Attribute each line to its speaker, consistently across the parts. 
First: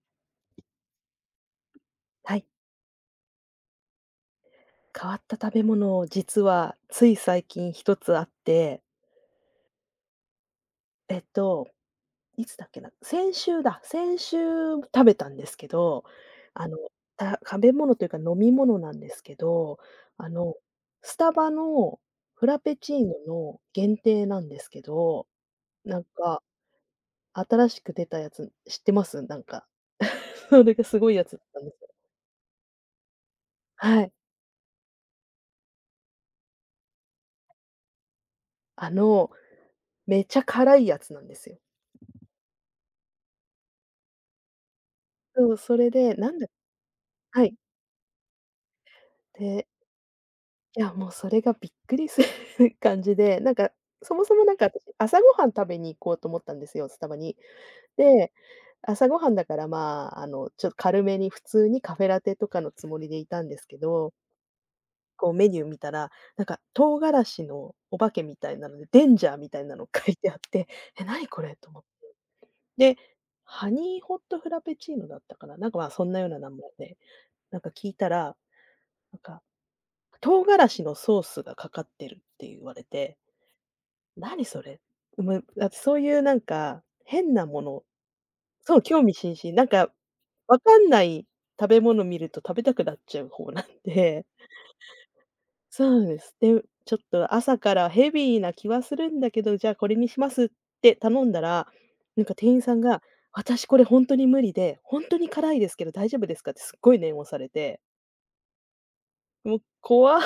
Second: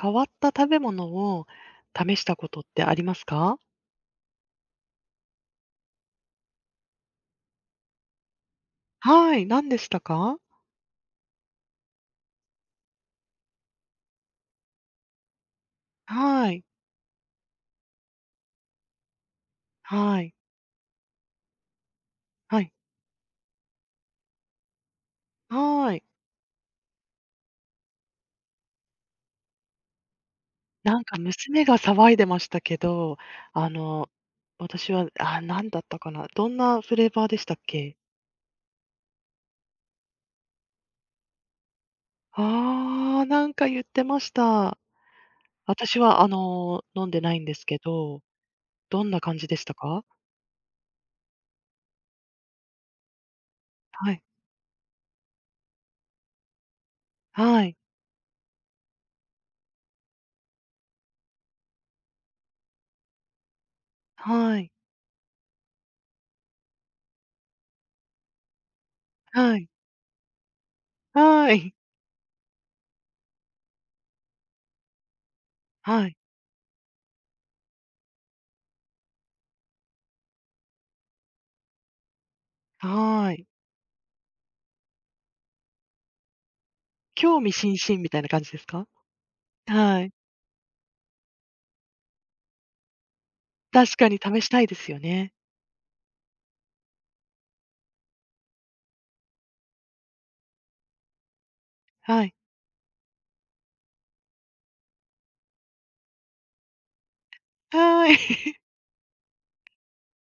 Speaker 1: 変わった食べ物を試し
Speaker 2: は
Speaker 1: た
Speaker 2: い、
Speaker 1: ことってありますか？
Speaker 2: 変わった食べ物、実はつい最近一つあって、
Speaker 1: はい、何でしたか？
Speaker 2: えっと、いつだっけな、先週食べたんですけど、
Speaker 1: はい、
Speaker 2: あの、食べ物というか飲み物なんですけど、
Speaker 1: は
Speaker 2: あ
Speaker 1: い、
Speaker 2: の、スタバのフラ
Speaker 1: はい、
Speaker 2: ペチーノの限定なんですけど、
Speaker 1: は
Speaker 2: な
Speaker 1: い。
Speaker 2: んか新しく出たやつ知ってます？それが
Speaker 1: な
Speaker 2: す
Speaker 1: ん
Speaker 2: ごい
Speaker 1: か
Speaker 2: やつだった
Speaker 1: 娘
Speaker 2: んで
Speaker 1: が
Speaker 2: すよ。
Speaker 1: 騒いでましたけど、あ
Speaker 2: は
Speaker 1: の、
Speaker 2: い。
Speaker 1: 私は、あなんだったかな、どんなフレーバーでしたっけ？
Speaker 2: あの、めっちゃ辛いやつなんですよ。
Speaker 1: ああ、なんか言ってました。
Speaker 2: そう、それ
Speaker 1: 私
Speaker 2: で、
Speaker 1: は、
Speaker 2: なんだ
Speaker 1: 飲んでない
Speaker 2: は
Speaker 1: んで
Speaker 2: い。
Speaker 1: すけど、どんな感じで
Speaker 2: で、
Speaker 1: したか？
Speaker 2: いや、もうそれがびっくりする 感じで、なんか、
Speaker 1: は
Speaker 2: そ
Speaker 1: い、
Speaker 2: もそもなんか私、朝ごはん食べに行こうと思ったんですよ、スタバに。
Speaker 1: はい、
Speaker 2: で、朝ごはんだから、まあ、ちょっと軽めに普通にカフェラテとかのつもりでいたんですけど、
Speaker 1: はい、
Speaker 2: こうメニュー見たら、なんか唐辛子のお化けみたいなので、デンジャーみ
Speaker 1: は
Speaker 2: たい
Speaker 1: い、
Speaker 2: なの書いてあって、え、何こ
Speaker 1: は
Speaker 2: れと
Speaker 1: い、
Speaker 2: 思って。で、ハニーホットフラペチーノだったかな、なんか、まあ、そ
Speaker 1: は
Speaker 2: ん
Speaker 1: い、
Speaker 2: なような名前で、なんか聞いたら、なんか、唐辛子のソースがかかってるって言われて
Speaker 1: はい。
Speaker 2: 何それ。もうだってそういうなんか、変
Speaker 1: 興
Speaker 2: な
Speaker 1: 味
Speaker 2: も
Speaker 1: 津
Speaker 2: の
Speaker 1: 々みたいな感じです
Speaker 2: そう、
Speaker 1: か？
Speaker 2: 興味津々。なんか、
Speaker 1: はい。
Speaker 2: わかんない食べ物見ると食べたくなっちゃう方なん
Speaker 1: 確かに
Speaker 2: で。
Speaker 1: 試したいですよね。
Speaker 2: そうです。で、ちょっと朝からヘビーな気はするんだけど、じゃあこれにしますって頼んだら、なん
Speaker 1: は
Speaker 2: か
Speaker 1: い。
Speaker 2: 店員さんが、私これ本当に無理で、本当に辛いですけど大丈夫ですかってすっごい念を押されて、
Speaker 1: はい。
Speaker 2: もう怖っ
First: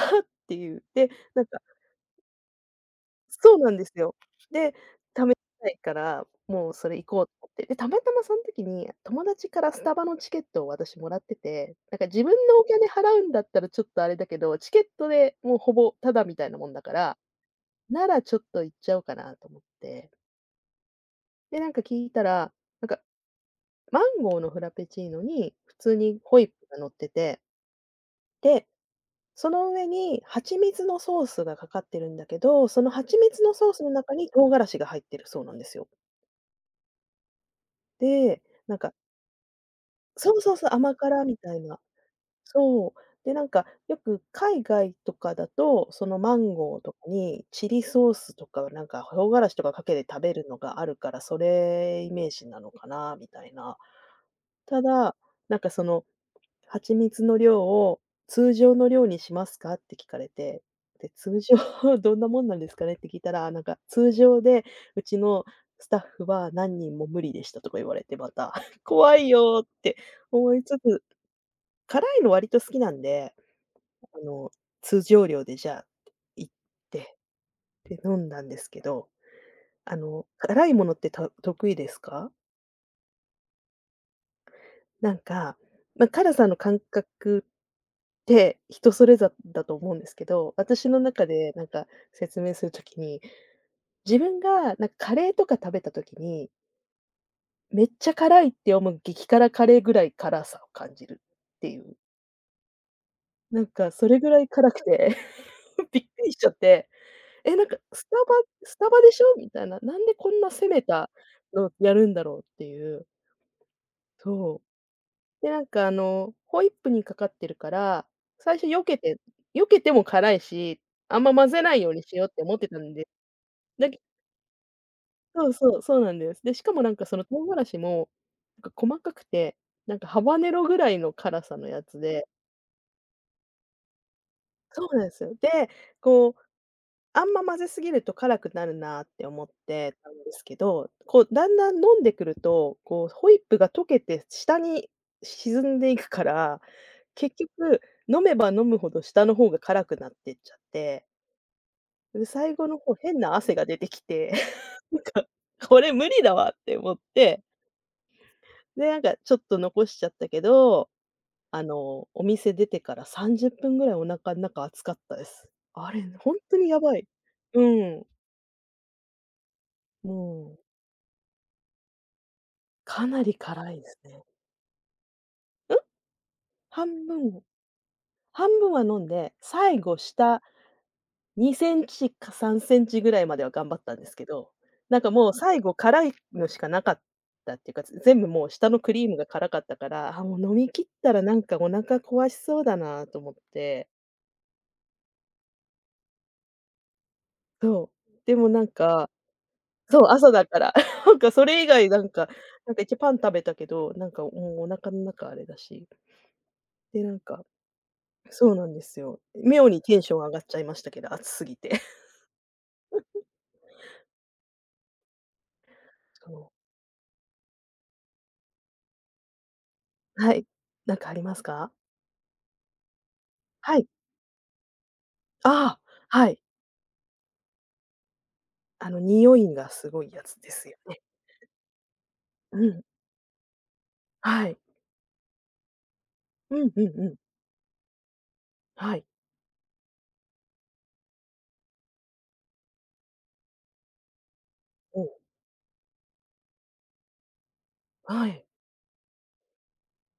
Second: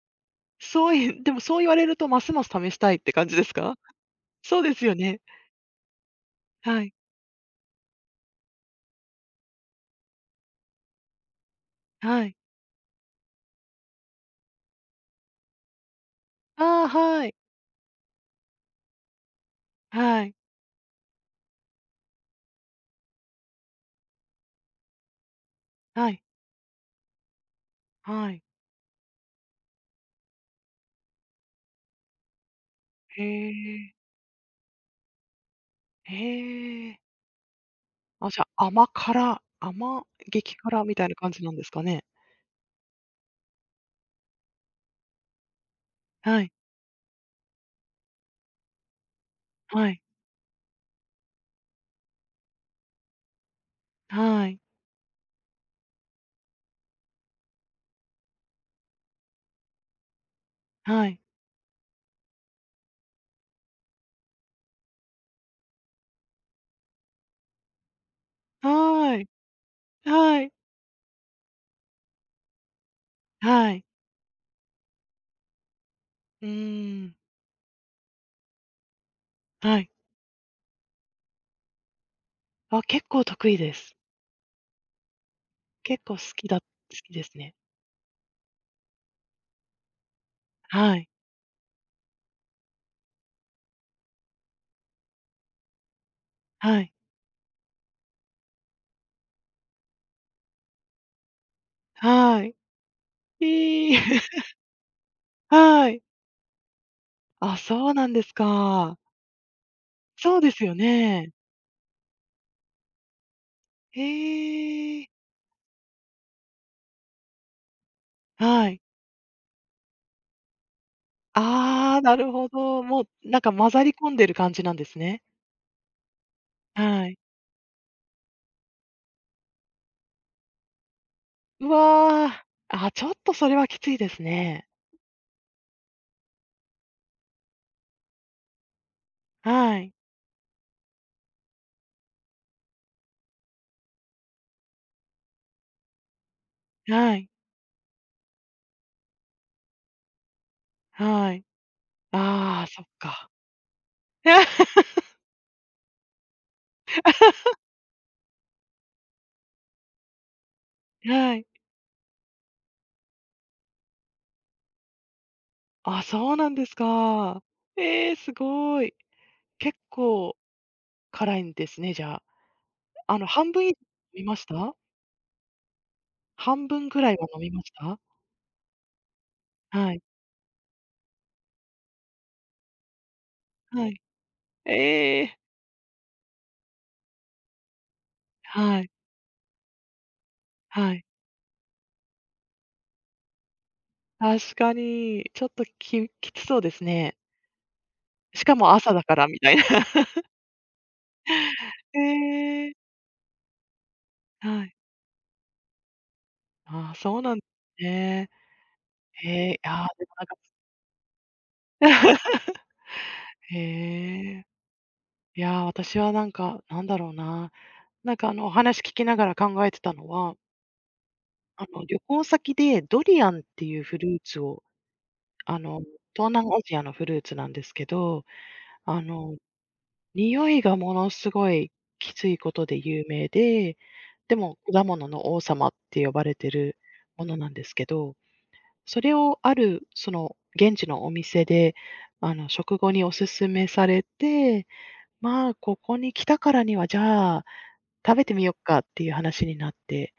Speaker 2: ていう。
Speaker 1: そう
Speaker 2: で、
Speaker 1: いでも
Speaker 2: なん
Speaker 1: そ
Speaker 2: か
Speaker 1: う言われるとますます試したいって感じです
Speaker 2: そうなん
Speaker 1: か？
Speaker 2: ですよ。
Speaker 1: そう
Speaker 2: で、
Speaker 1: ですよね。
Speaker 2: 貯めたいから、もう
Speaker 1: は
Speaker 2: そ
Speaker 1: い、
Speaker 2: れ行こうと思って。で、たまたまその時に、友達からスタバのチケットを私もらってて、なんか自
Speaker 1: は
Speaker 2: 分
Speaker 1: い。
Speaker 2: のお金払うんだったらちょっとあれだけど、チケットでもうほぼタダみたいなもんだ
Speaker 1: ああ、
Speaker 2: から、
Speaker 1: はい。
Speaker 2: ならちょっと行っちゃおうかなと思って。
Speaker 1: はい、
Speaker 2: で、なんか聞いたら、なんかマンゴーのフラペチーノに普通
Speaker 1: は
Speaker 2: に
Speaker 1: い、
Speaker 2: ホイップが乗ってて、
Speaker 1: はい。
Speaker 2: で、その上に蜂蜜のソースがかかってるんだけど、その蜂
Speaker 1: へ
Speaker 2: 蜜のソースの
Speaker 1: え、
Speaker 2: 中に唐辛子が入ってるそうなんですよ。
Speaker 1: へえ。あ、じ
Speaker 2: で、
Speaker 1: ゃあ、
Speaker 2: なん
Speaker 1: 甘
Speaker 2: か
Speaker 1: 辛、甘
Speaker 2: そうそう
Speaker 1: 激
Speaker 2: そう、
Speaker 1: 辛
Speaker 2: 甘
Speaker 1: みたいな
Speaker 2: 辛
Speaker 1: 感
Speaker 2: み
Speaker 1: じな
Speaker 2: た
Speaker 1: ん
Speaker 2: い
Speaker 1: です
Speaker 2: な。
Speaker 1: かね？
Speaker 2: そう。で、なんか、よく海外とかだと、そのマ
Speaker 1: はい、
Speaker 2: ンゴーとかにチリソースとか、なんか唐辛子とかか
Speaker 1: は
Speaker 2: け
Speaker 1: い、
Speaker 2: て食べるのがあるから、それイメージなのかなみたいな。
Speaker 1: はい、
Speaker 2: ただ、なんかその「蜂蜜の量を通常の量にしますか？」って聞かれて、
Speaker 1: は
Speaker 2: で、
Speaker 1: い、
Speaker 2: 通常 どんなもんなんですかねって聞いたら、なんか「通常で、うちのスタッフは何人も無理でした」とか言われてまた
Speaker 1: は
Speaker 2: 怖い
Speaker 1: い、
Speaker 2: よって
Speaker 1: はい、
Speaker 2: 思いつつ、辛いの割と好きなんで、
Speaker 1: はい。
Speaker 2: あの、通常量でじゃあ
Speaker 1: う
Speaker 2: 行っ
Speaker 1: ーん、
Speaker 2: て、で、飲んだんですけど、
Speaker 1: はい。
Speaker 2: 辛いものって、得意ですか？
Speaker 1: あ、結構得意です。
Speaker 2: なんか、
Speaker 1: 結
Speaker 2: まあ、
Speaker 1: 構好
Speaker 2: 辛さ
Speaker 1: き
Speaker 2: んの
Speaker 1: だ好
Speaker 2: 感
Speaker 1: きです
Speaker 2: 覚
Speaker 1: ね。
Speaker 2: って人それぞれだと思うんですけど、私
Speaker 1: は
Speaker 2: の
Speaker 1: い、
Speaker 2: 中でなんか説明するときに、自分がなんかカレーとか食べたときに、
Speaker 1: はい、
Speaker 2: めっちゃ辛いって思う激辛カレーぐらい辛さを感じるっていう、
Speaker 1: はい。
Speaker 2: なんか
Speaker 1: ええ、
Speaker 2: それぐらい 辛くて
Speaker 1: は
Speaker 2: び
Speaker 1: い。
Speaker 2: っくりしちゃって、え、
Speaker 1: あ、
Speaker 2: なんか
Speaker 1: そう
Speaker 2: ス
Speaker 1: なん
Speaker 2: タ
Speaker 1: です
Speaker 2: バスタ
Speaker 1: か。
Speaker 2: バでしょみたいな、なんでこ
Speaker 1: そ
Speaker 2: ん
Speaker 1: う
Speaker 2: な
Speaker 1: です
Speaker 2: 攻
Speaker 1: よ
Speaker 2: めた
Speaker 1: ね。
Speaker 2: のやるんだろうっていう、そ
Speaker 1: へえ、
Speaker 2: う。で、なんかホイップにかかってるから、最初
Speaker 1: は
Speaker 2: 避
Speaker 1: い。
Speaker 2: けて避けても辛いし、あんま混ぜないよう
Speaker 1: ああ、
Speaker 2: にし
Speaker 1: な
Speaker 2: よう
Speaker 1: る
Speaker 2: って
Speaker 1: ほ
Speaker 2: 思ってた
Speaker 1: ど。
Speaker 2: ん
Speaker 1: も
Speaker 2: で、
Speaker 1: うなんか混ざ
Speaker 2: だ
Speaker 1: り
Speaker 2: け
Speaker 1: 込んでる感じなんですね。
Speaker 2: そうそう、そうなんです。で、しかもなんか
Speaker 1: は
Speaker 2: そ
Speaker 1: い。
Speaker 2: の唐辛子も、なんか細かくて、なんかハバネロぐらいの辛さの
Speaker 1: う
Speaker 2: やつで
Speaker 1: わー、あ、ちょっとそれはきついですね。
Speaker 2: そうなんですよ。で、こうあんま混ぜすぎると辛くなるなって思っ
Speaker 1: はい、
Speaker 2: てたんですけど、こうだんだん飲んでくると、こうホイップが溶けて下に沈んでいくから、
Speaker 1: はい、
Speaker 2: 結局飲めば飲むほど下の方が辛くなってっちゃって、
Speaker 1: はい。
Speaker 2: で、最
Speaker 1: ああ、
Speaker 2: 後の
Speaker 1: そっ
Speaker 2: 方変
Speaker 1: か。
Speaker 2: な汗が出てきて、なんかこれ無理だわって思って、で、なんかちょっと残しちゃったけど、
Speaker 1: はい。
Speaker 2: お店出てから30分ぐらいお腹ん中熱かったです。あれ、
Speaker 1: あ、そ
Speaker 2: ほ
Speaker 1: う
Speaker 2: ん
Speaker 1: なん
Speaker 2: と
Speaker 1: で
Speaker 2: に
Speaker 1: す
Speaker 2: やばい。
Speaker 1: か。
Speaker 2: うん、
Speaker 1: えーすごい。結
Speaker 2: も
Speaker 1: 構
Speaker 2: う
Speaker 1: 辛いんですね、じゃあ。
Speaker 2: か
Speaker 1: あ
Speaker 2: な
Speaker 1: の、
Speaker 2: り
Speaker 1: 半分以上
Speaker 2: 辛
Speaker 1: 飲
Speaker 2: いですね。
Speaker 1: みました？
Speaker 2: うん？
Speaker 1: 半分ぐ
Speaker 2: 半
Speaker 1: らいは
Speaker 2: 分
Speaker 1: 飲
Speaker 2: を
Speaker 1: みました？
Speaker 2: 半分は飲んで、最
Speaker 1: は
Speaker 2: 後
Speaker 1: い、
Speaker 2: 下2センチか3センチぐらいまでは頑張っ
Speaker 1: は
Speaker 2: たん
Speaker 1: い。
Speaker 2: ですけど、なんか
Speaker 1: え
Speaker 2: もう
Speaker 1: え、
Speaker 2: 最後辛いのしかなかったっていうか、全部もう下の
Speaker 1: はい、
Speaker 2: クリームが辛かったから、あ、もう飲み切っ
Speaker 1: はい。
Speaker 2: たらなんかお腹壊しそうだなと思って。
Speaker 1: 確かに、ちょっとききつそうですね。
Speaker 2: そう。で
Speaker 1: し
Speaker 2: も
Speaker 1: か
Speaker 2: なん
Speaker 1: も朝だ
Speaker 2: か
Speaker 1: からみたいな。
Speaker 2: そう、朝だから、なんかそれ以外 なんか、
Speaker 1: え
Speaker 2: な
Speaker 1: え、
Speaker 2: んか一応パン食べたけど、なんかもう
Speaker 1: は
Speaker 2: お
Speaker 1: い。
Speaker 2: 腹の中あれだし、
Speaker 1: ああ、
Speaker 2: で、な
Speaker 1: そ
Speaker 2: ん
Speaker 1: うなん
Speaker 2: か
Speaker 1: ですね。
Speaker 2: そうなんですよ。
Speaker 1: へえ、い
Speaker 2: 妙
Speaker 1: や
Speaker 2: に
Speaker 1: ー
Speaker 2: テン
Speaker 1: で
Speaker 2: シ
Speaker 1: も
Speaker 2: ョン
Speaker 1: なん
Speaker 2: 上
Speaker 1: か
Speaker 2: がっちゃいましたけど、暑すぎて。
Speaker 1: へえ。いやー、私はな
Speaker 2: そ
Speaker 1: ん
Speaker 2: の
Speaker 1: か、なんだろうな、なんかお話聞きながら考えてたの
Speaker 2: は
Speaker 1: は、
Speaker 2: い。なんかあります
Speaker 1: あ
Speaker 2: か？
Speaker 1: の、旅行先でドリアンって
Speaker 2: は
Speaker 1: いう
Speaker 2: い。
Speaker 1: フルーツを、あ
Speaker 2: ああ、
Speaker 1: の、
Speaker 2: は
Speaker 1: 東
Speaker 2: い。
Speaker 1: 南アジアのフルーツなんですけど、あ
Speaker 2: 匂
Speaker 1: の
Speaker 2: いがすごいやつ
Speaker 1: 匂
Speaker 2: で
Speaker 1: い
Speaker 2: すよ
Speaker 1: がも
Speaker 2: ね。
Speaker 1: のすごいきついこ
Speaker 2: う
Speaker 1: とで
Speaker 2: ん。
Speaker 1: 有名で、で
Speaker 2: はい。
Speaker 1: も果物の王様って呼ばれて
Speaker 2: うん
Speaker 1: る
Speaker 2: うんうん。
Speaker 1: ものなんですけど、
Speaker 2: は
Speaker 1: そ
Speaker 2: い。
Speaker 1: れをあるその現地のお店で、食後にお勧めされて、
Speaker 2: おう
Speaker 1: まあ、ここに来たからには、じゃあ、食べ
Speaker 2: は
Speaker 1: てみ
Speaker 2: い。
Speaker 1: よっかっていう話になって、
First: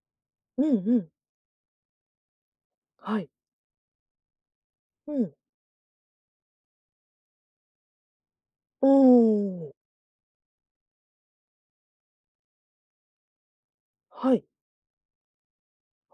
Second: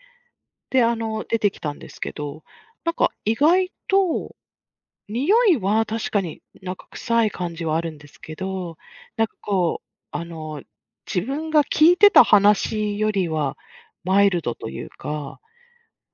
Speaker 2: うん
Speaker 1: で、
Speaker 2: う
Speaker 1: あ
Speaker 2: ん。
Speaker 1: の、出てきたんですけど、なんか
Speaker 2: はい。
Speaker 1: 意外と
Speaker 2: うん。
Speaker 1: 匂いは確かになんか臭い感じはあるんですけど、
Speaker 2: お
Speaker 1: なんか
Speaker 2: お、
Speaker 1: こう、あの、自分が聞いてた話よりはマイ
Speaker 2: は
Speaker 1: ル
Speaker 2: い。
Speaker 1: ドというか、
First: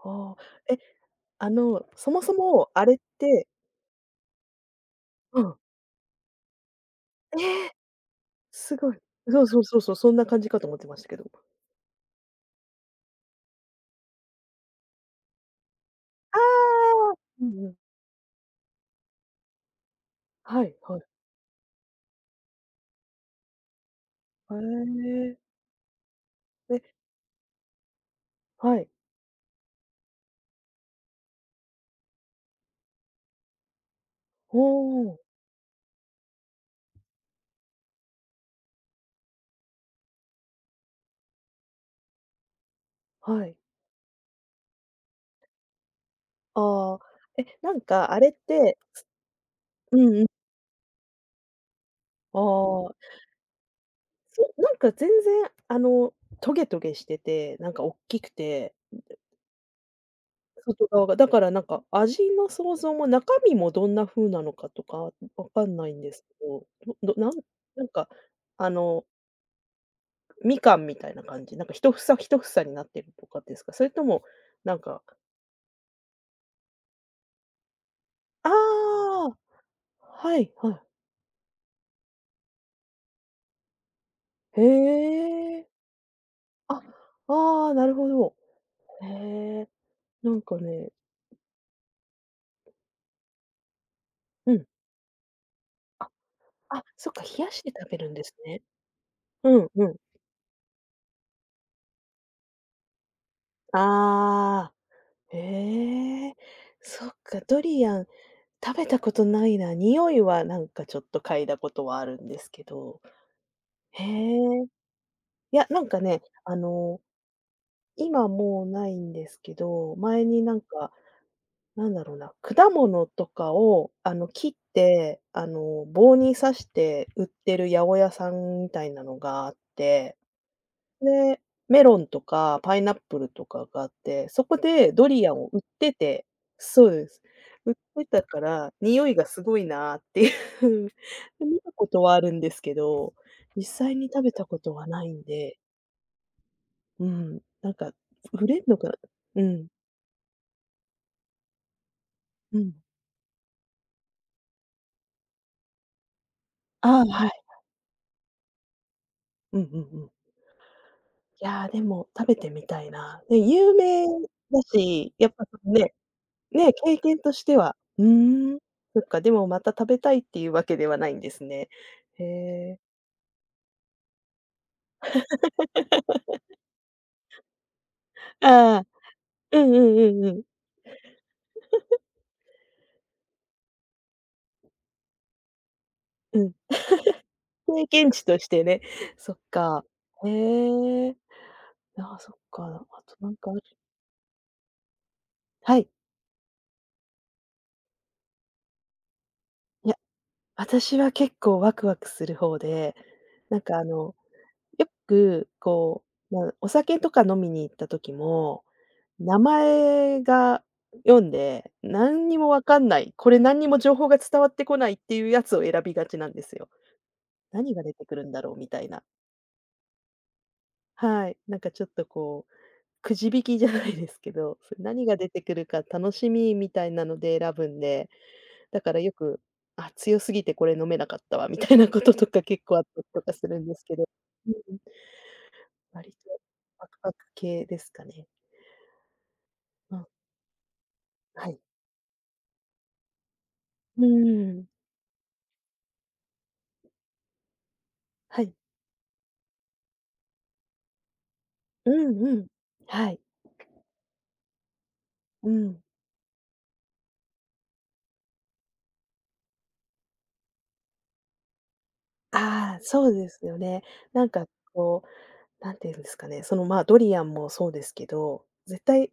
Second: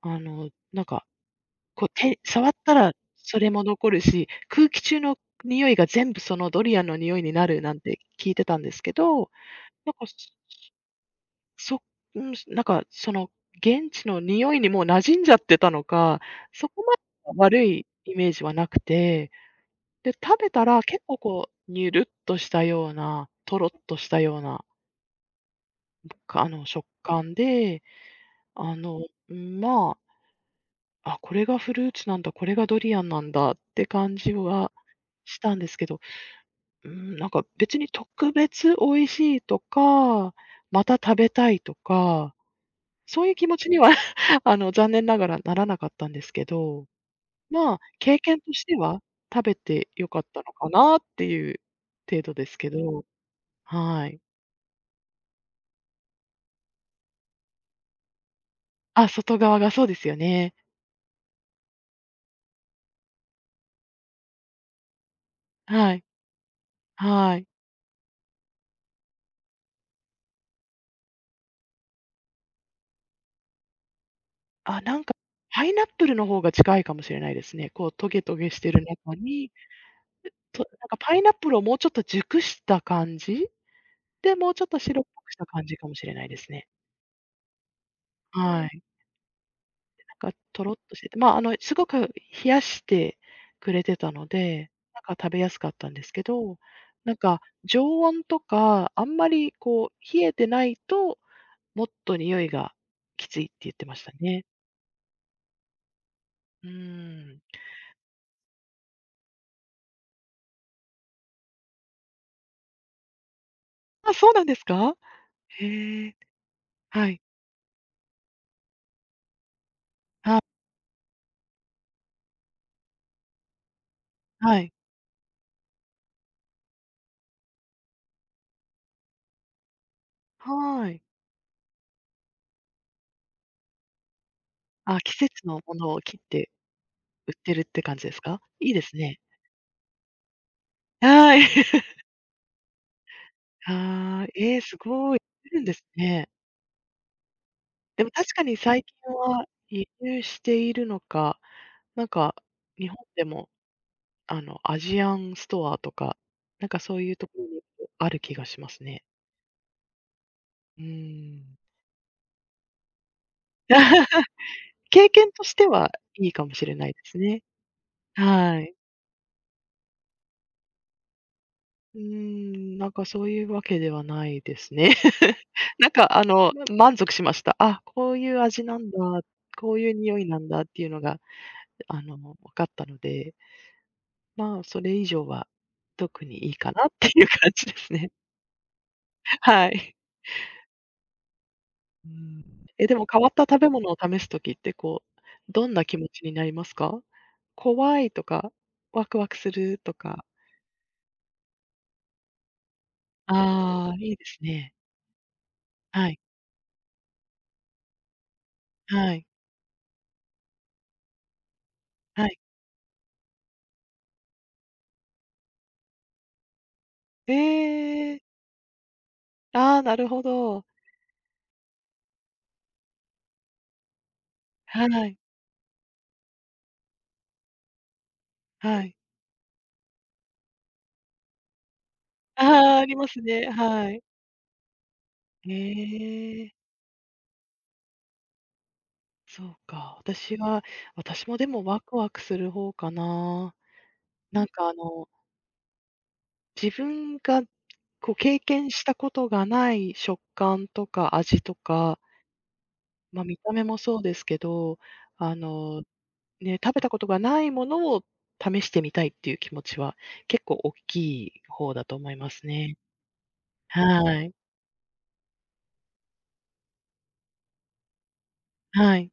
Speaker 1: あ
Speaker 2: あ、
Speaker 1: の、
Speaker 2: え、
Speaker 1: なんか、こう、
Speaker 2: そ
Speaker 1: 手
Speaker 2: もそ
Speaker 1: 触っ
Speaker 2: も
Speaker 1: た
Speaker 2: あ
Speaker 1: ら
Speaker 2: れっ
Speaker 1: そ
Speaker 2: て
Speaker 1: れも残るし、空気中の
Speaker 2: うん。
Speaker 1: 匂いが全部そのドリアンの匂いに
Speaker 2: え
Speaker 1: なる
Speaker 2: ー
Speaker 1: なんて聞いてたんで
Speaker 2: す
Speaker 1: す
Speaker 2: ご
Speaker 1: け
Speaker 2: い。
Speaker 1: ど、
Speaker 2: そうそうそう
Speaker 1: な
Speaker 2: そ
Speaker 1: ん
Speaker 2: う、
Speaker 1: か
Speaker 2: そ
Speaker 1: そ、
Speaker 2: んな感じかと思ってましたけど。
Speaker 1: そん、なんかその現地の匂いにもう馴染んじゃってたのか、
Speaker 2: あ
Speaker 1: そこま
Speaker 2: あ、
Speaker 1: で
Speaker 2: う
Speaker 1: 悪
Speaker 2: んうん。
Speaker 1: いイメージはなくてで、食べ
Speaker 2: は
Speaker 1: た
Speaker 2: い
Speaker 1: ら
Speaker 2: はい。
Speaker 1: 結構こう、にゅるっとしたような、とろっとしたよう
Speaker 2: へ
Speaker 1: な、
Speaker 2: え。
Speaker 1: かあの、
Speaker 2: え、
Speaker 1: 食感で、あ
Speaker 2: はい。
Speaker 1: の、まあ、あ、これがフルーツなんだ、これがドリアンなんだって感じ
Speaker 2: お
Speaker 1: は
Speaker 2: お、
Speaker 1: したんですけど、うーん、なんか別に特別美味しいとか、また食べたいとか、そういう気
Speaker 2: はい。
Speaker 1: 持ちには、あの、残念ながらならなかったんですけど、
Speaker 2: ああ、え、な
Speaker 1: まあ、
Speaker 2: んか
Speaker 1: 経
Speaker 2: あれっ
Speaker 1: 験として
Speaker 2: て
Speaker 1: は食べて
Speaker 2: う
Speaker 1: 良
Speaker 2: ん
Speaker 1: か
Speaker 2: う
Speaker 1: っ
Speaker 2: ん。
Speaker 1: たのかなっていう程度
Speaker 2: あ
Speaker 1: ですけ
Speaker 2: あ、
Speaker 1: ど、はい。
Speaker 2: そう、なんか全然トゲトゲしてて、なんかおっきくて、
Speaker 1: あ、外側がそうですよね。
Speaker 2: 外側が、だからなんか味の想像も中身もどんな風なのかとかわかんない
Speaker 1: は
Speaker 2: ん
Speaker 1: い、
Speaker 2: ですけど、どどなん
Speaker 1: はい。
Speaker 2: なんかあの、みかんみたいな感じ、なんか一房一房になってるとかですか？それとも、なん
Speaker 1: あ、な
Speaker 2: か
Speaker 1: んか、パイナップルの方が近いかもしれないですね。こうトゲト
Speaker 2: あ
Speaker 1: ゲしてる中
Speaker 2: あ、
Speaker 1: に、
Speaker 2: はい
Speaker 1: と
Speaker 2: はい。
Speaker 1: なんかパイナップルをもうちょっと熟した感じ？で、もうちょっと白っ
Speaker 2: へ
Speaker 1: ぽくした感じ
Speaker 2: え。
Speaker 1: かもしれないですね。
Speaker 2: あ、ああ、なるほど。
Speaker 1: はい。
Speaker 2: へえ、
Speaker 1: な
Speaker 2: な
Speaker 1: んか
Speaker 2: んか
Speaker 1: とろっ
Speaker 2: ね
Speaker 1: としてて、まあ、あの、すごく冷やしてくれてたの
Speaker 2: うん。
Speaker 1: で、なんか食べやすかったんで
Speaker 2: あ、
Speaker 1: すけど、
Speaker 2: あ、そっ
Speaker 1: なん
Speaker 2: か、
Speaker 1: か
Speaker 2: 冷やして
Speaker 1: 常
Speaker 2: 食べるんで
Speaker 1: 温
Speaker 2: す
Speaker 1: と
Speaker 2: ね。
Speaker 1: か、あんまり
Speaker 2: うん
Speaker 1: こ
Speaker 2: うん。
Speaker 1: う冷えてないと、もっと匂いがきついって言ってましたね。
Speaker 2: ああ、へえ、
Speaker 1: うー
Speaker 2: そっ
Speaker 1: ん。
Speaker 2: か、ドリアン、食べたことないな。匂いはなんかちょっと嗅いだことはあるんですけど。へ
Speaker 1: あ、そうなんです
Speaker 2: え。
Speaker 1: か？
Speaker 2: いや、なんか
Speaker 1: へえ、
Speaker 2: ね、
Speaker 1: はい。
Speaker 2: 今もうないんですけど、前
Speaker 1: は
Speaker 2: になんか、なんだろうな、果物とかを、切っ
Speaker 1: はい。
Speaker 2: て、棒に刺して売ってる八百屋さんみたいなのがあって
Speaker 1: はい。
Speaker 2: で、メロンとかパイナップルとかがあって、そこで
Speaker 1: あ、
Speaker 2: ド
Speaker 1: 季
Speaker 2: リアン
Speaker 1: 節
Speaker 2: を売っ
Speaker 1: のもの
Speaker 2: て
Speaker 1: を切っ
Speaker 2: て
Speaker 1: て
Speaker 2: そうです。
Speaker 1: 売ってるっ
Speaker 2: 売っ
Speaker 1: て感
Speaker 2: て
Speaker 1: じです
Speaker 2: た
Speaker 1: か？
Speaker 2: か
Speaker 1: い
Speaker 2: ら、
Speaker 1: いです
Speaker 2: 匂い
Speaker 1: ね。
Speaker 2: がすごいなっていう。
Speaker 1: はい。
Speaker 2: で、見たこ とはあるんですけど、実際に食
Speaker 1: ああ、
Speaker 2: べた
Speaker 1: え
Speaker 2: こ
Speaker 1: え、
Speaker 2: と
Speaker 1: す
Speaker 2: はない
Speaker 1: ごい。
Speaker 2: ん
Speaker 1: 出
Speaker 2: で、
Speaker 1: るんですね。
Speaker 2: うん、なんか
Speaker 1: でも確か
Speaker 2: 売れ
Speaker 1: に
Speaker 2: んの
Speaker 1: 最
Speaker 2: かな
Speaker 1: 近
Speaker 2: う
Speaker 1: は
Speaker 2: ん、
Speaker 1: 輸入しているのか、なんか
Speaker 2: うん。
Speaker 1: 日本でも、あの、アジアンストアとか、なんかそ
Speaker 2: あ
Speaker 1: う
Speaker 2: あ、
Speaker 1: いう
Speaker 2: は
Speaker 1: と
Speaker 2: い。
Speaker 1: ころにある気がしますね。
Speaker 2: うんうんうん。
Speaker 1: うー
Speaker 2: い
Speaker 1: ん。
Speaker 2: や、でも食べてみたいな。で、有名 だ
Speaker 1: 経
Speaker 2: し、や
Speaker 1: 験
Speaker 2: っ
Speaker 1: と
Speaker 2: ぱ
Speaker 1: し
Speaker 2: そ
Speaker 1: て
Speaker 2: の
Speaker 1: は
Speaker 2: ね
Speaker 1: いいかもし
Speaker 2: ね、
Speaker 1: れない
Speaker 2: 経
Speaker 1: で
Speaker 2: 験
Speaker 1: す
Speaker 2: と
Speaker 1: ね。
Speaker 2: しては。うーん。
Speaker 1: はい。
Speaker 2: そっか、でもまた食べたいっていうわけではないんですね。
Speaker 1: うー
Speaker 2: へえ。
Speaker 1: ん、なんかそういうわけではないですね。なんか満足しました。あ、こういう味な
Speaker 2: ああ、
Speaker 1: んだ、
Speaker 2: うん
Speaker 1: こ
Speaker 2: う
Speaker 1: ういう
Speaker 2: んう
Speaker 1: 匂
Speaker 2: ん
Speaker 1: い
Speaker 2: う
Speaker 1: な
Speaker 2: ん。
Speaker 1: んだっていうのが、あの、分かったので、まあ、それ以上は特
Speaker 2: う
Speaker 1: にい
Speaker 2: ん。
Speaker 1: いかなっていう感じで
Speaker 2: 経
Speaker 1: す
Speaker 2: 験
Speaker 1: ね。
Speaker 2: 値としてね。そっ
Speaker 1: は
Speaker 2: か。
Speaker 1: い。
Speaker 2: へえ。
Speaker 1: う
Speaker 2: ああ、そっ
Speaker 1: ん。
Speaker 2: か。
Speaker 1: え、で
Speaker 2: あ
Speaker 1: も
Speaker 2: と
Speaker 1: 変わ
Speaker 2: な
Speaker 1: っ
Speaker 2: ん
Speaker 1: た
Speaker 2: かあ
Speaker 1: 食
Speaker 2: る？
Speaker 1: べ物を試す時って、こう、どん
Speaker 2: は
Speaker 1: な
Speaker 2: い。
Speaker 1: 気持ちになりますか？怖いとか、ワクワクする
Speaker 2: い
Speaker 1: と
Speaker 2: や、
Speaker 1: か。
Speaker 2: 私は結構ワクワクする方で、なんか
Speaker 1: ああ、いいですね。
Speaker 2: よく、こ
Speaker 1: はい、
Speaker 2: う、まあ、お酒とか飲みに行った時も、
Speaker 1: はい、
Speaker 2: 名前が読んで、
Speaker 1: は
Speaker 2: 何に
Speaker 1: い。
Speaker 2: も分かんない、これ何にも情報が伝わってこないっていうやつを選びがちなんですよ。
Speaker 1: え
Speaker 2: 何が出てく
Speaker 1: え。
Speaker 2: るんだろうみたいな。
Speaker 1: ああ、なるほど。
Speaker 2: はい。なんかちょっとこう、くじ引きじゃないですけど、それ
Speaker 1: は
Speaker 2: 何が
Speaker 1: い。
Speaker 2: 出てくるか楽しみみたいなので選ぶんで、だ
Speaker 1: は
Speaker 2: か
Speaker 1: い。
Speaker 2: らよく、あ、強すぎてこれ飲めなかったわみたいなこととか結構
Speaker 1: ああ、
Speaker 2: あっ
Speaker 1: あり
Speaker 2: た
Speaker 1: ま
Speaker 2: り
Speaker 1: す
Speaker 2: とかす
Speaker 1: ね。
Speaker 2: るんです
Speaker 1: は
Speaker 2: け
Speaker 1: い。
Speaker 2: ど。うん。
Speaker 1: え
Speaker 2: 割と
Speaker 1: え、
Speaker 2: パクパク系ですかね。
Speaker 1: そうか。
Speaker 2: うん、
Speaker 1: 私は私もで
Speaker 2: はい。
Speaker 1: もワクワクする方かな。
Speaker 2: う
Speaker 1: なん
Speaker 2: ー
Speaker 1: か
Speaker 2: ん。
Speaker 1: あの、自分がこう経
Speaker 2: はい。
Speaker 1: 験したことがない食感とか味と
Speaker 2: う
Speaker 1: か、
Speaker 2: んうん。はい。
Speaker 1: ま、見た目もそうですけど、あ
Speaker 2: うん。
Speaker 1: の、ね、食べたことがないものを試してみたいっていう気持ちは結構大きい方だと思いますね。
Speaker 2: ああ、そうですよね。
Speaker 1: は
Speaker 2: なん
Speaker 1: い。
Speaker 2: かこう、なんていうんですかね、その、ま、ドリアンもそうですけど、絶
Speaker 1: はい。
Speaker 2: 対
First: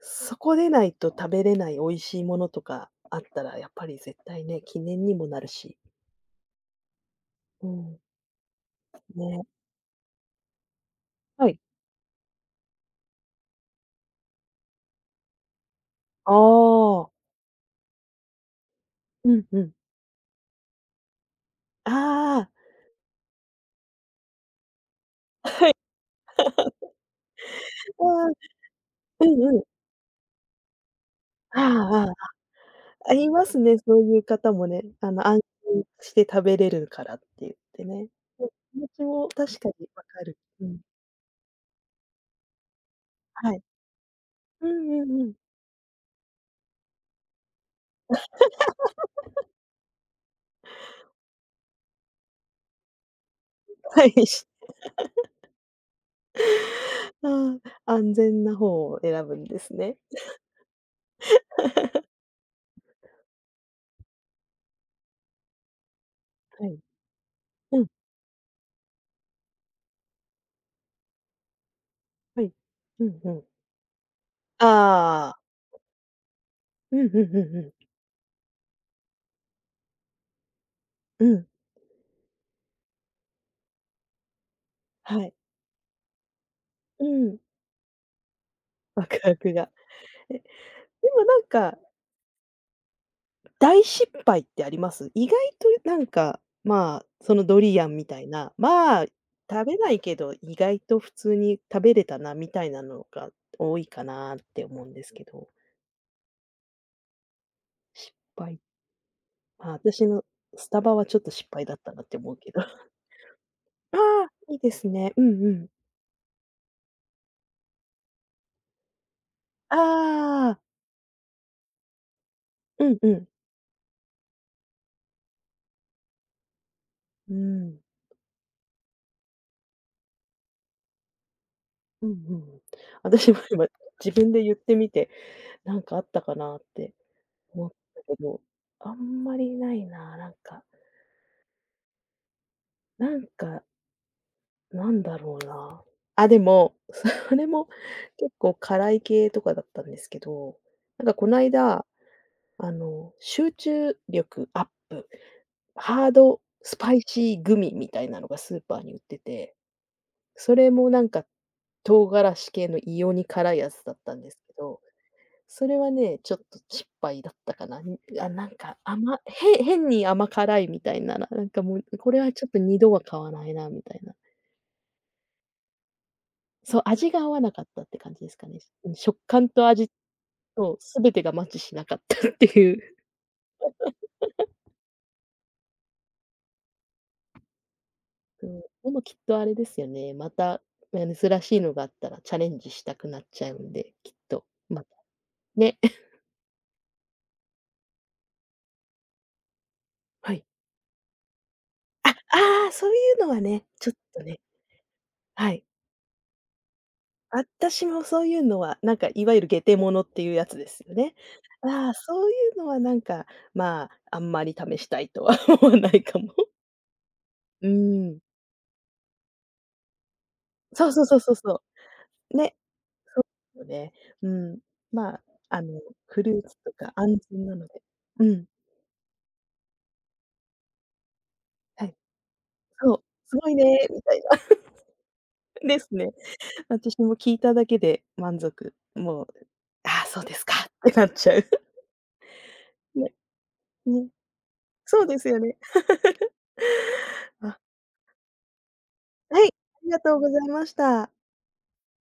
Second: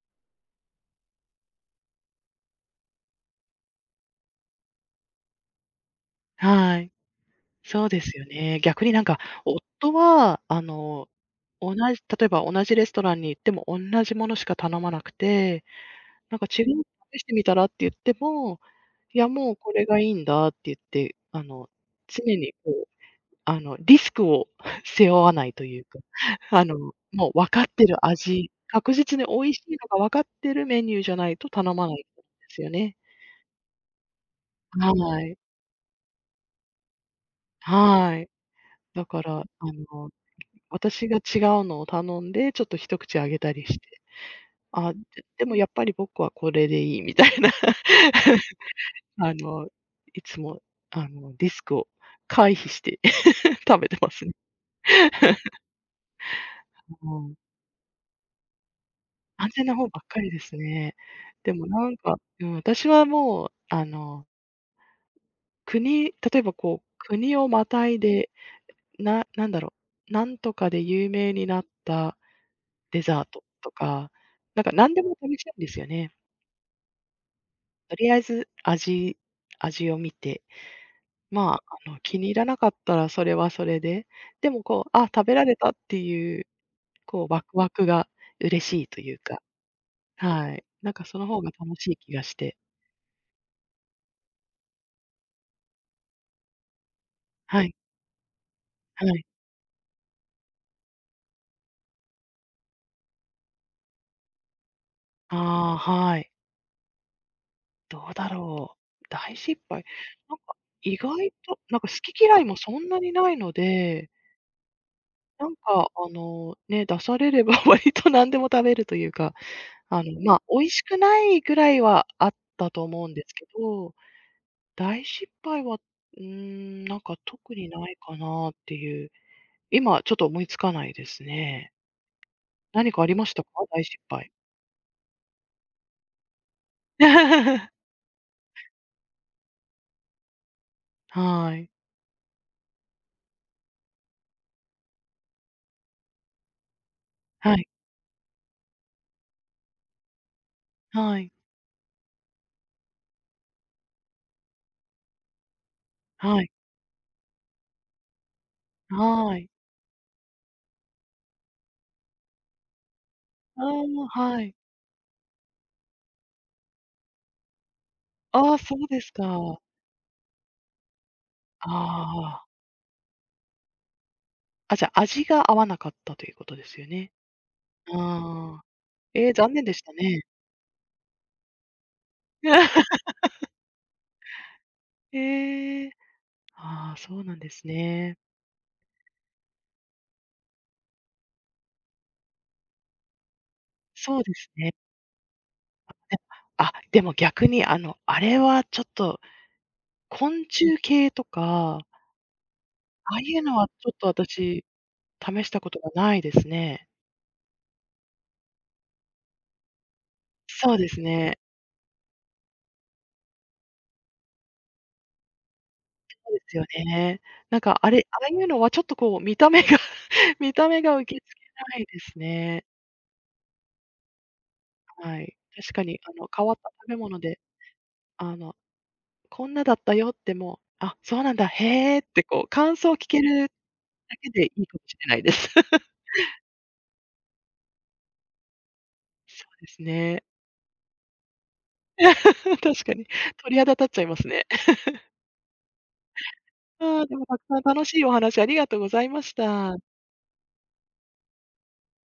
Speaker 2: そこでないと食べれない美味しいものとかあったら、やっぱり絶対ね、記念にもなるし。
Speaker 1: はい。
Speaker 2: う
Speaker 1: そう
Speaker 2: ん。
Speaker 1: ですよね。逆になんか、
Speaker 2: ね。
Speaker 1: 夫は、あの、
Speaker 2: はい。
Speaker 1: 同じ例えば同じレストランに行っても同じものしか頼まなくて、
Speaker 2: あ
Speaker 1: なんか違うの
Speaker 2: あ。
Speaker 1: 試してみたらって言っても、いや、
Speaker 2: うん
Speaker 1: もう
Speaker 2: う
Speaker 1: こ
Speaker 2: ん。
Speaker 1: れがいいんだって言って、あの、
Speaker 2: あ
Speaker 1: 常
Speaker 2: あ。
Speaker 1: にこう、あの、リスクを 背負わないというか、あの、もう分かってる
Speaker 2: ああ、
Speaker 1: 味、確実
Speaker 2: う
Speaker 1: に
Speaker 2: ん
Speaker 1: 美
Speaker 2: う
Speaker 1: 味し
Speaker 2: ん。
Speaker 1: いのが分かってるメニューじゃないと
Speaker 2: あ
Speaker 1: 頼まないん
Speaker 2: あ
Speaker 1: で
Speaker 2: ああ。
Speaker 1: すよね。
Speaker 2: ありますね、そういう方もね。あ
Speaker 1: は
Speaker 2: の、
Speaker 1: い。
Speaker 2: 安心して食べれるからって言ってね。
Speaker 1: はい。
Speaker 2: うん、気持ち
Speaker 1: だか
Speaker 2: も
Speaker 1: ら、
Speaker 2: 確かにわ
Speaker 1: の
Speaker 2: かる。うん。
Speaker 1: 私が違うのを頼んで、ちょっと一口あげ
Speaker 2: は
Speaker 1: た
Speaker 2: い。
Speaker 1: りして、
Speaker 2: うん
Speaker 1: あ、で
Speaker 2: うんうん。
Speaker 1: でもやっぱり僕はこれでいいみたいな あの、いつも、あの、リスクを回避して 食べて
Speaker 2: は
Speaker 1: ます
Speaker 2: い。
Speaker 1: ね。
Speaker 2: し
Speaker 1: もう
Speaker 2: あ安全な方を選ぶん
Speaker 1: 安
Speaker 2: で
Speaker 1: 全
Speaker 2: す
Speaker 1: な方
Speaker 2: ね。
Speaker 1: ばっかりですね。でもなんか、うん、私はもう、あの、国例えば
Speaker 2: はい。
Speaker 1: こう、国をま
Speaker 2: うん、
Speaker 1: たいで、ななんだろう、なんとかで有名になった
Speaker 2: はい。
Speaker 1: デ
Speaker 2: うん
Speaker 1: ザー
Speaker 2: う
Speaker 1: ト
Speaker 2: ん。
Speaker 1: とか、なんか何でも
Speaker 2: ああ、
Speaker 1: 試したいんですよね。
Speaker 2: うんうんうんうん。
Speaker 1: とりあえず味を見て、
Speaker 2: うん、
Speaker 1: まあ、あの、気に入らなかったらそれはそれで、でもこう、あ、
Speaker 2: は
Speaker 1: 食
Speaker 2: い。
Speaker 1: べられたっていう、
Speaker 2: う
Speaker 1: こう
Speaker 2: ん、
Speaker 1: ワクワクが嬉しいと
Speaker 2: ワ
Speaker 1: い
Speaker 2: ク
Speaker 1: う
Speaker 2: ワ
Speaker 1: か、
Speaker 2: クが。え、で
Speaker 1: はい。なんかそ
Speaker 2: も
Speaker 1: の
Speaker 2: な
Speaker 1: 方
Speaker 2: ん
Speaker 1: が
Speaker 2: か
Speaker 1: 楽しい気がして。
Speaker 2: 大失敗ってあります？意外となんか、まあ、そのド
Speaker 1: はい、
Speaker 2: リアンみたいな、まあ、
Speaker 1: はい。
Speaker 2: 食べないけど、意外と普通に食べれたなみたいなのが多いかなって思うんですけど、
Speaker 1: ああ、はい。ど
Speaker 2: 失
Speaker 1: うだ
Speaker 2: 敗、
Speaker 1: ろう。大失
Speaker 2: まあ、
Speaker 1: 敗。
Speaker 2: 私の
Speaker 1: なんか
Speaker 2: スタバ
Speaker 1: 意
Speaker 2: はちょっと
Speaker 1: 外
Speaker 2: 失
Speaker 1: と、
Speaker 2: 敗だっ
Speaker 1: なんか
Speaker 2: た
Speaker 1: 好
Speaker 2: なって
Speaker 1: き
Speaker 2: 思う
Speaker 1: 嫌い
Speaker 2: け
Speaker 1: も
Speaker 2: ど。
Speaker 1: そん なにないの
Speaker 2: あ
Speaker 1: で、
Speaker 2: あ、いいですね。うん
Speaker 1: な
Speaker 2: う
Speaker 1: ん
Speaker 2: ん。
Speaker 1: かね、出されれば 割と何でも食べるというか
Speaker 2: あ
Speaker 1: あの、まあ、
Speaker 2: あ、
Speaker 1: 美味しくないぐらいはあったと
Speaker 2: うん
Speaker 1: 思
Speaker 2: う
Speaker 1: うんで
Speaker 2: ん。
Speaker 1: すけど、大失敗は、うーん、なんか
Speaker 2: う
Speaker 1: 特に
Speaker 2: ん。
Speaker 1: ないかなっていう、今ちょっと思いつかないですね。
Speaker 2: うんうん。
Speaker 1: 何かありま
Speaker 2: 私
Speaker 1: し
Speaker 2: も
Speaker 1: たか？
Speaker 2: 今
Speaker 1: 大失
Speaker 2: 自
Speaker 1: 敗。
Speaker 2: 分で言ってみて、なんかあったかなって 思ったけど、あんまりないな、なんか。
Speaker 1: はい。
Speaker 2: なんか、なんだろうな。あ、でも、それ
Speaker 1: は
Speaker 2: も
Speaker 1: い。
Speaker 2: 結構辛い系とかだったんですけど、なんか
Speaker 1: は
Speaker 2: こ
Speaker 1: い。
Speaker 2: ないだ、あの、集中力アップ、ハード
Speaker 1: はい。
Speaker 2: スパイシーグミみたいなのがスーパーに売って
Speaker 1: はい。
Speaker 2: て、それもなんか唐辛子系の異様に辛い
Speaker 1: あ
Speaker 2: やつだっ
Speaker 1: あ、
Speaker 2: たんです
Speaker 1: はい。
Speaker 2: けど、それはね、ちょっと失敗だったかな。にあ、なん
Speaker 1: ああ、そ
Speaker 2: か
Speaker 1: うです
Speaker 2: 甘
Speaker 1: か。
Speaker 2: へ変に甘辛いみたいな、ななんか
Speaker 1: あ
Speaker 2: もう、これはちょ
Speaker 1: あ。
Speaker 2: っと二度は買わないなみたいな。
Speaker 1: あ、じゃあ、味が合わなかったということで
Speaker 2: そ
Speaker 1: す
Speaker 2: う、
Speaker 1: よ
Speaker 2: 味
Speaker 1: ね。
Speaker 2: が合わなかったって感じですかね。
Speaker 1: ああ。
Speaker 2: うん、食
Speaker 1: えー
Speaker 2: 感
Speaker 1: 残念
Speaker 2: と
Speaker 1: でし
Speaker 2: 味
Speaker 1: たね。
Speaker 2: と全てがマッチしなかった っていう。
Speaker 1: ええ。ああ、そうなんですね。
Speaker 2: うん、でもきっとあれですよね、また、ね、珍しいのがあったらチャレンジしたくなっちゃうんで、きっ
Speaker 1: そうで
Speaker 2: と、
Speaker 1: すね。
Speaker 2: また、ね。
Speaker 1: であ、でも逆にあの、あれはちょっと
Speaker 2: は
Speaker 1: 昆
Speaker 2: い。
Speaker 1: 虫系とか、
Speaker 2: あ、ああ、そうい
Speaker 1: あ
Speaker 2: う
Speaker 1: あい
Speaker 2: のは
Speaker 1: うの
Speaker 2: ね。
Speaker 1: はち
Speaker 2: ち
Speaker 1: ょ
Speaker 2: ょっ
Speaker 1: っ
Speaker 2: と
Speaker 1: と
Speaker 2: ね、
Speaker 1: 私、試
Speaker 2: は
Speaker 1: した
Speaker 2: い。
Speaker 1: ことがないですね。
Speaker 2: 私もそういうのは、なんかいわゆる下手者っていうやつで
Speaker 1: そう
Speaker 2: す
Speaker 1: で
Speaker 2: よ
Speaker 1: す
Speaker 2: ね。
Speaker 1: ね。
Speaker 2: ああ、そういうのはなんか、まあ、あんまり試したいとは 思わない
Speaker 1: そ
Speaker 2: かも。
Speaker 1: うですよね。なん
Speaker 2: う
Speaker 1: かあれあ
Speaker 2: ん。
Speaker 1: あいうのはちょっとこう見た目が 見た目
Speaker 2: そう
Speaker 1: が
Speaker 2: そう
Speaker 1: 受
Speaker 2: そう
Speaker 1: け
Speaker 2: そう
Speaker 1: 付け
Speaker 2: そ
Speaker 1: ないです
Speaker 2: う。ね。
Speaker 1: ね。
Speaker 2: そうですよね。うん。まあ、
Speaker 1: はい。
Speaker 2: あの、
Speaker 1: 確かにあ
Speaker 2: フ
Speaker 1: の、
Speaker 2: ルー
Speaker 1: 変わ
Speaker 2: ツ
Speaker 1: った
Speaker 2: と
Speaker 1: 食
Speaker 2: か
Speaker 1: べ
Speaker 2: 安
Speaker 1: 物で、
Speaker 2: 全なので。う
Speaker 1: あ
Speaker 2: ん。
Speaker 1: の、こんなだったよってもう、あ、そうなんだ、
Speaker 2: はい。
Speaker 1: へーってこう感想
Speaker 2: そ
Speaker 1: を
Speaker 2: う。
Speaker 1: 聞け
Speaker 2: す
Speaker 1: る
Speaker 2: ごいね、みた
Speaker 1: だ
Speaker 2: いな。
Speaker 1: けでいい かもしれないです。
Speaker 2: です ね。私も聞いただけで満足。もう、
Speaker 1: そうです
Speaker 2: ああ、そ
Speaker 1: ね。
Speaker 2: うですかってなっちゃう。
Speaker 1: 確かに。
Speaker 2: ね、
Speaker 1: 鳥肌立っちゃい
Speaker 2: ね。
Speaker 1: ますね。
Speaker 2: そうですよね。
Speaker 1: ああ、でもたくさ
Speaker 2: あ、
Speaker 1: ん楽しいお話ありがとうございまし
Speaker 2: はい、あ
Speaker 1: た。
Speaker 2: りがとうございました。